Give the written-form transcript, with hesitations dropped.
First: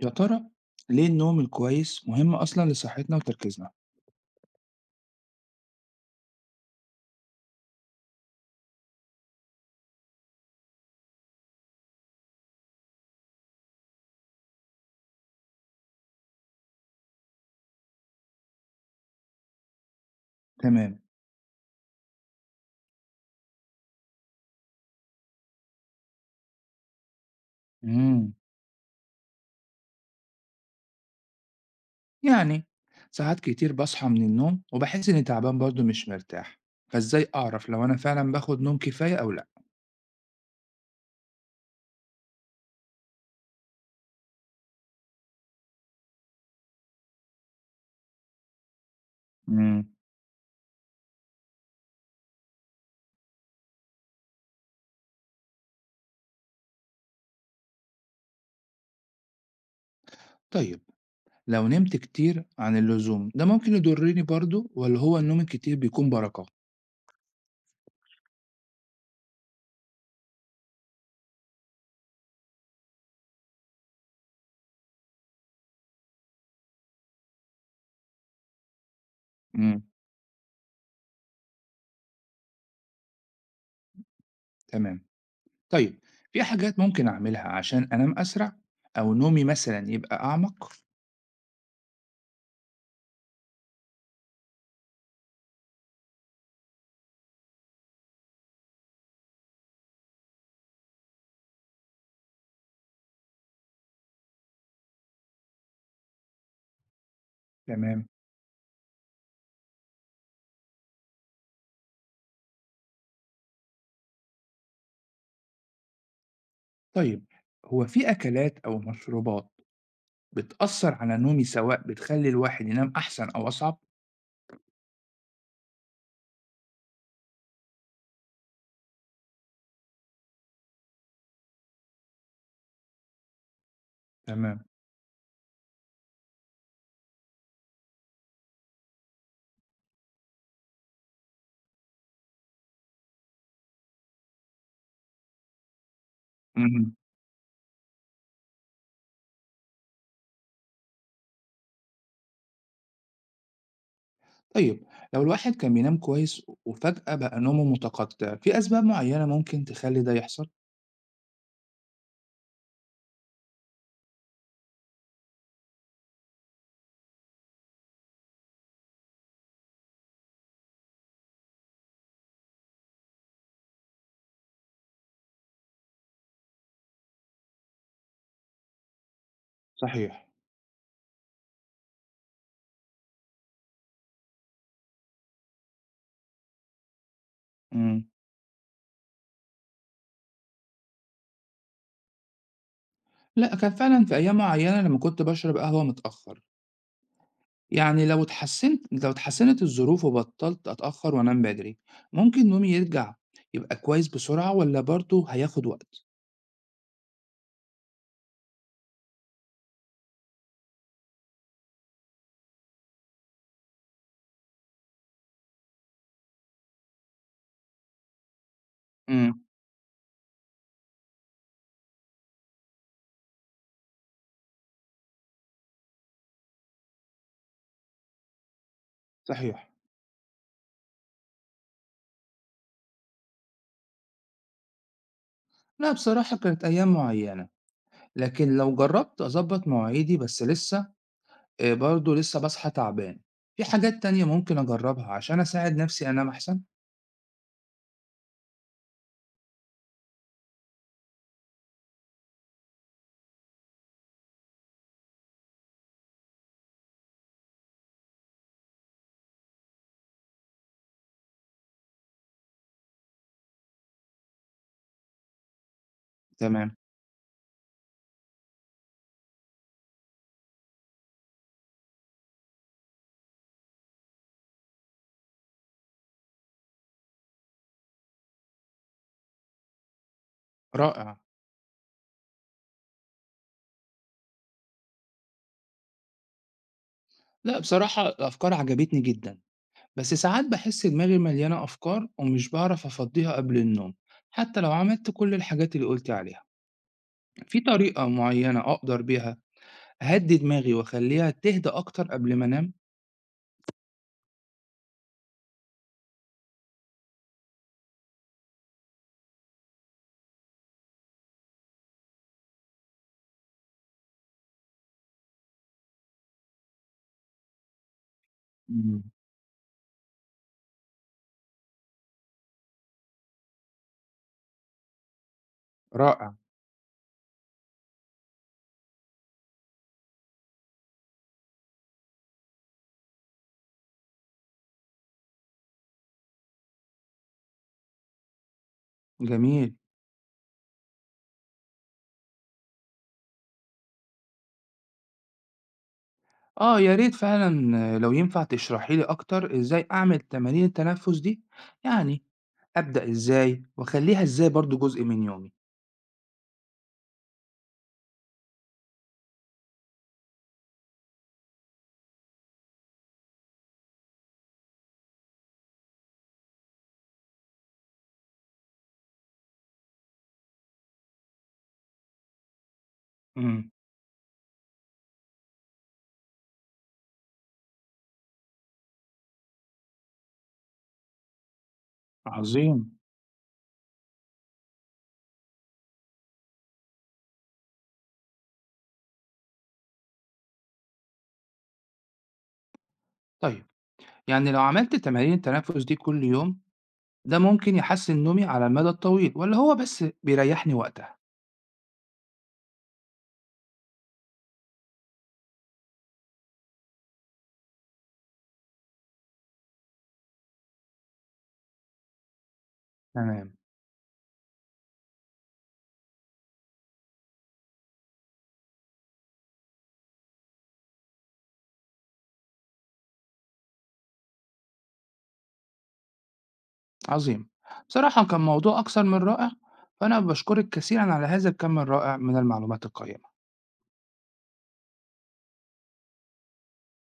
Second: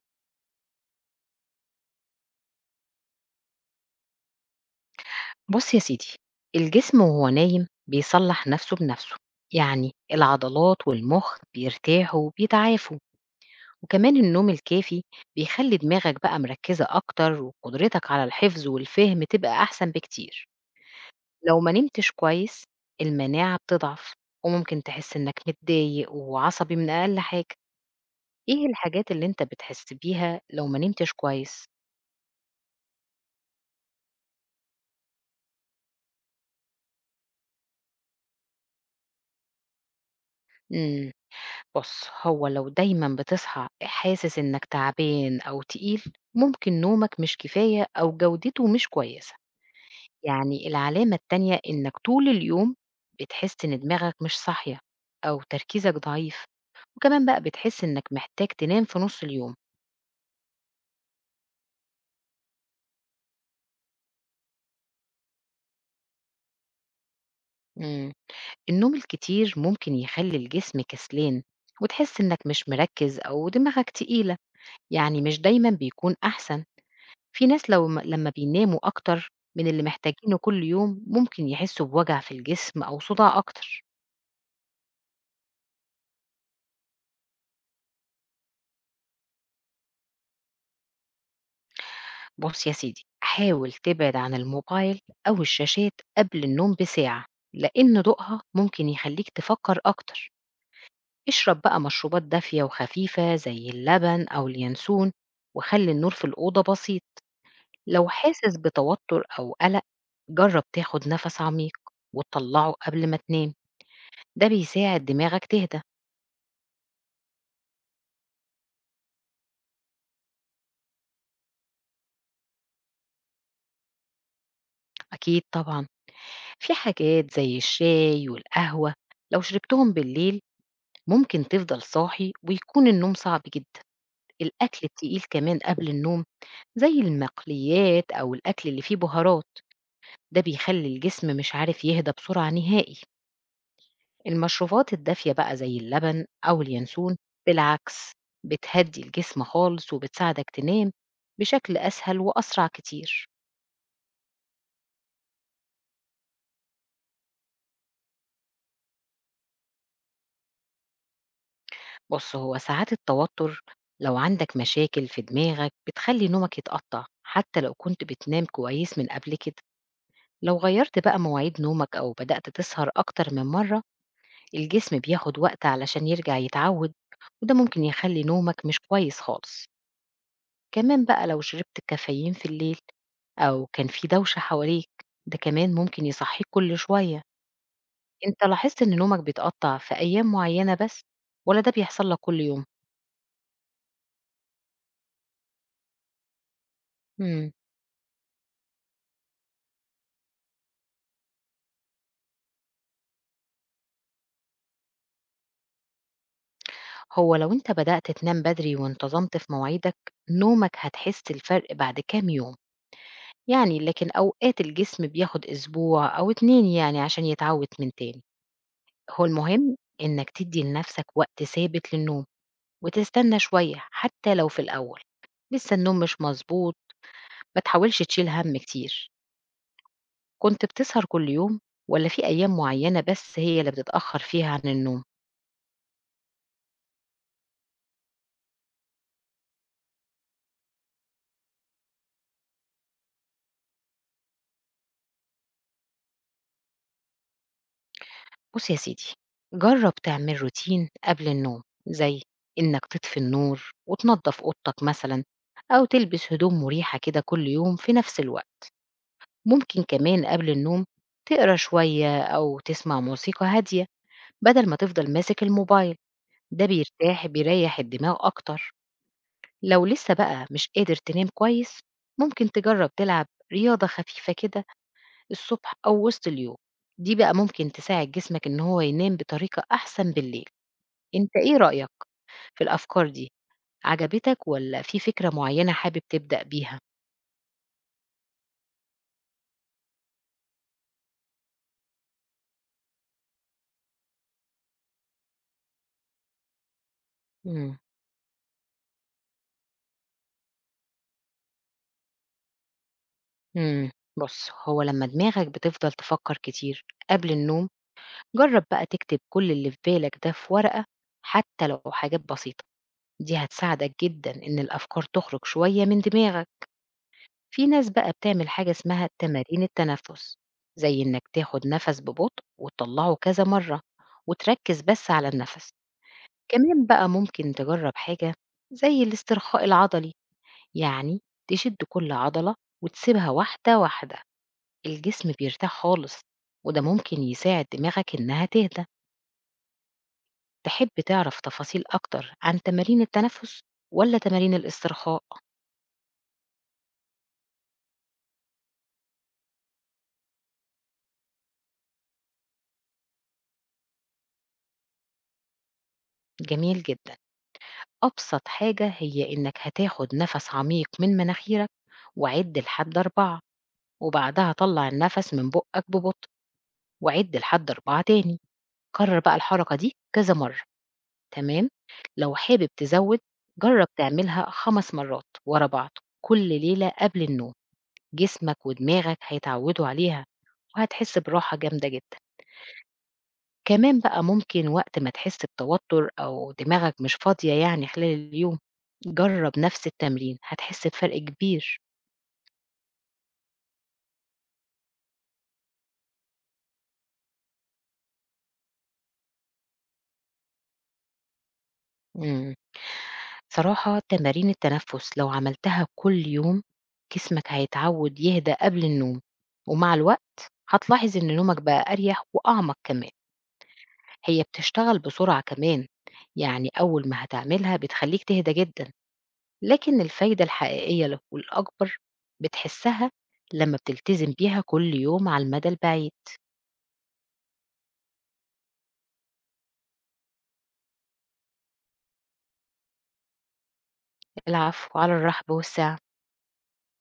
يا ترى ليه النوم الكويس مهم أصلا لصحتنا وتركيزنا؟ بُص يا سيدي، الجسم وهو نايم بيصلّح نَفْسه بنَفْسه، يعني العضلات والمُخ بيرتاحوا وبيتعافوا، وكمان النوم الكافي بيخلّي دماغك بقى مركّزة أكتر وقدرتك على الحفظ والفهم تبقى أحسن بكتير. تمام. لو ما نمتش كويس، المناعة بتضعف وممكن تحس إنّك متضايق وعصبي من أقل حاجة. مم. إيه الحاجات اللي أنت بتحس بيها لو ما نمتش كويس؟ يعني ساعات كتير بصحى من النوم وبحس إني تعبان برضه مش مرتاح، فإزاي أعرف لو أنا فعلا باخد نوم كفاية أو لأ؟ إمم. بُص، هو لو دايمًا بتصحى حاسس إنك تعبان أو تقيل، ممكن نومك مش كفاية أو جودته مش كويسة. مم. يعني العلامة التانية إنك طول اليوم بتحس إن دماغك مش صاحية أو تركيزك ضعيف، وكمان بقى بتحس إنك محتاج تنام في نُص اليوم. طيب، لو نمت كتير عن اللزوم ده ممكن يضرني برضه ولا هو النوم الكتير بيكون بركة؟ إمم. النوم الكتير ممكن يخلّي الجسم كسلان وتحس إنك مش مركّز أو دماغك تقيلة، يعني مش دايمًا بيكون أحسن. في ناس لو لمّا بيناموا أكتر من مم. اللي محتاجينه كل يوم، ممكن يحسوا بوجع في الجسم أو صداع أكتر. تمام. طيب، في حاجات ممكن أعملها عشان أنام أسرع أو نومي مثلا يبقى أعمق؟ بُص يا سيدي، حاول تبعد عن الموبايل أو الشاشات قبل النوم بساعة، لإن ضوءها ممكن يخليك تفكر أكتر. اشرب بقى مشروبات دافية وخفيفة زي اللبن أو اليانسون، وخلّي النور في الأوضة بسيط. تمام. لو حاسس بتوتر أو قلق، جرب تاخد نفس عميق وتطلعه قبل ما تنام، ده بيساعد دماغك تهدى. طيب، هو في أكلات أو مشروبات بتأثر على نومي سواء بتخلي الواحد ينام أحسن أو أصعب؟ أكيد طبعًا، في حاجات زي الشاي والقهوة لو شربتهم بالليل ممكن تفضل صاحي ويكون النوم صعب جدًا، تمام. الأكل التقيل كمان قبل النوم زي المقليات أو الأكل اللي فيه بهارات، ده بيخلّي الجسم مش عارف يهدى بسرعة نهائي، المشروبات الدافية بقى زي اللبن أو مم. اليانسون بالعكس بتهدّي الجسم خالص وبتساعدك تنام بشكل أسهل وأسرع كتير. طيب، لو الواحد كان بينام كويس وفجأة بقى نومه متقطع، في أسباب معينة ممكن تخلي ده يحصل؟ بُص، هو ساعات التوتر لو عندك مشاكل في دماغك بتخلّي نومك يتقطّع، حتى لو كنت بتنام كويس من قبل كده، لو غيّرت بقى مواعيد نومك أو بدأت تسهر أكتر من مرّة، الجسم بياخد وقت علشان يرجع يتعوّد، وده ممكن يخلّي نومك مش كويس خالص، صحيح. كمان بقى لو شربت كافيين في الليل أو كان في دوشة حواليك، ده كمان ممكن يصحّيك كل شوية، مم. أنت لاحظت إن نومك بيتقطّع في أيام معيّنة بس والّا ده بيحصل لك كل يوم؟ لا، كان فعلا في أيام معينة لما كنت بشرب قهوة متأخر. إمم. يعني لو اتحسنت الظروف وبطلت أتأخر وأنام بدري، ممكن نومي يرجع يبقى كويس بسرعة والّا برضه هياخد وقت؟ هو لو أنت بدأت تنام بدري وانتظمت في مواعيدك نومك هتحس الفرق بعد كام يوم يعني لكن أوقات الجسم بياخد أسبوع أو اتنين يعني عشان يتعود من تاني هو إمم، المهم إنك تدي لنفسك وقت ثابت للنوم وتستنى شوية حتى لو في الأول لسه النوم مش مظبوط ما تحاولش تشيل هم كتير صحيح. كنت بتسهر كل يوم ولا في أيام معينة بس هي اللي بتتأخر فيها عن النوم؟ لأ بصراحة كانت أيام معيّنة، لكن لو جرّبت أضبّط مواعيدي بس لسه برضه لسه باصحى تعبان، في حاجات تانية ممكن أجرّبها عشان أساعد نَفْسي أنام أحسن؟ بُص يا سيدي، جرّب تعمل روتين قبل النوم، زي إنك تطفي النور وتنضّف أوضتك مثلًا أو تلبس هدوم مريحة كده كل يوم في نفس الوقت، ممكن كمان قبل النوم تقرا شوية أو تسمع موسيقى هادية بدل ما تفضل ماسك الموبايل، ده تمام. بيرتاح بيريّح الدماغ أكتر. لو لسه بقى مش قادر تنام كويس، ممكن تجرّب تلعب رياضة خفيفة كده الصبح أو وسط اليوم، دي بقى ممكن تساعد جسمك إن هو ينام بطريقة أحسن بالليل. رائع. أنت إيه رأيك في الأفكار دي، عجبتك والّا في فكرة معيّنة حابب تبدأ بيها؟ لأ بصراحة الأفكار عجبتني جدًا. بس ساعات بحس دماغي مليانة أفكار ومش بعرف أفضيها قبل النوم حتى لو عملت كل الحاجات اللي قلت عليها، في إمم، طريقة معينة أقدر بيها أهدي دماغي وأخليها تهدى أكتر قبل ما أنام؟ إمم، بُص هو لمّا دماغك بتفضل تفكّر كتير قبل النوم، جرّب بقى تكتب كل اللي في بالك ده في ورقة حتى لو حاجات بسيطة، دي هتساعدك جدًا إن الأفكار تخرج شوية من دماغك، في ناس بقى بتعمل حاجة مم. اسمها تمارين التنفس، زي إنك تاخد نَفَس ببطء وتطلّعه كذا مرّة وتركّز بس على النَفَس. رائع. كمان بقى ممكن تجرب حاجة زي الاسترخاء العضلي يعني تشد كل عضلة وتسيبها واحدة واحدة الجسم بيرتاح خالص وده ممكن يساعد دماغك إنها تهدى. جميل. تحب تعرف تفاصيل أكتر عن تمارين التنفس ولا تمارين الاسترخاء؟ آه يا ريت فعلا، آه، لو ينفع تشرحي لي أكتر إزاي أعمل تمارين التنفس دي، يعني أبدأ إزاي وأخليها إزاي برضو جزء من يومي؟ جميل جدا. أبسط حاجة هي إنك هتاخد نفس عميق من مناخيرك وعد لحد أربعة وبعدها طلع النفس من بقك ببطء وعد لحد أربعة تاني. كرر بقى الحركة دي كذا مرة، تمام؟ لو حابب تزود مم. جرب تعملها 5 مرات ورا بعض كل ليلة قبل النوم، جسمك ودماغك هيتعودوا عليها وهتحس براحة جامدة جدًا. عظيم. كمان بقى ممكن وقت ما تحس بتوتر أو دماغك مش فاضية يعني خلال اليوم، جرب نفس التمرين هتحس بفرق كبير. طيب، يعني لو عملت تمارين التنفس دي كل يوم ده ممكن يحسن نومي على المدى الطويل ولا هو بس بيريحني وقتها؟ إمم. صراحة تمارين التنفس لو عملتها كل يوم جسمك هيتعود يهدى قبل النوم، ومع الوقت هتلاحظ إن نومك بقى أريح وأعمق كمان. تمام. هي بتشتغل بسرعة كمان، يعني أول ما هتعملها بتخلّيك تهدى جدًا، لكن الفايدة الحقيقية والأكبر بتحسها لمّا بتلتزم بيها كل يوم على المدى البعيد. عظيم. بصراحة كان موضوع أكثر من رائع، فأنا بشكرك كثيرا على هذا الكم الرائع من المعلومات القيمة. العفو، على الرحب والسعة.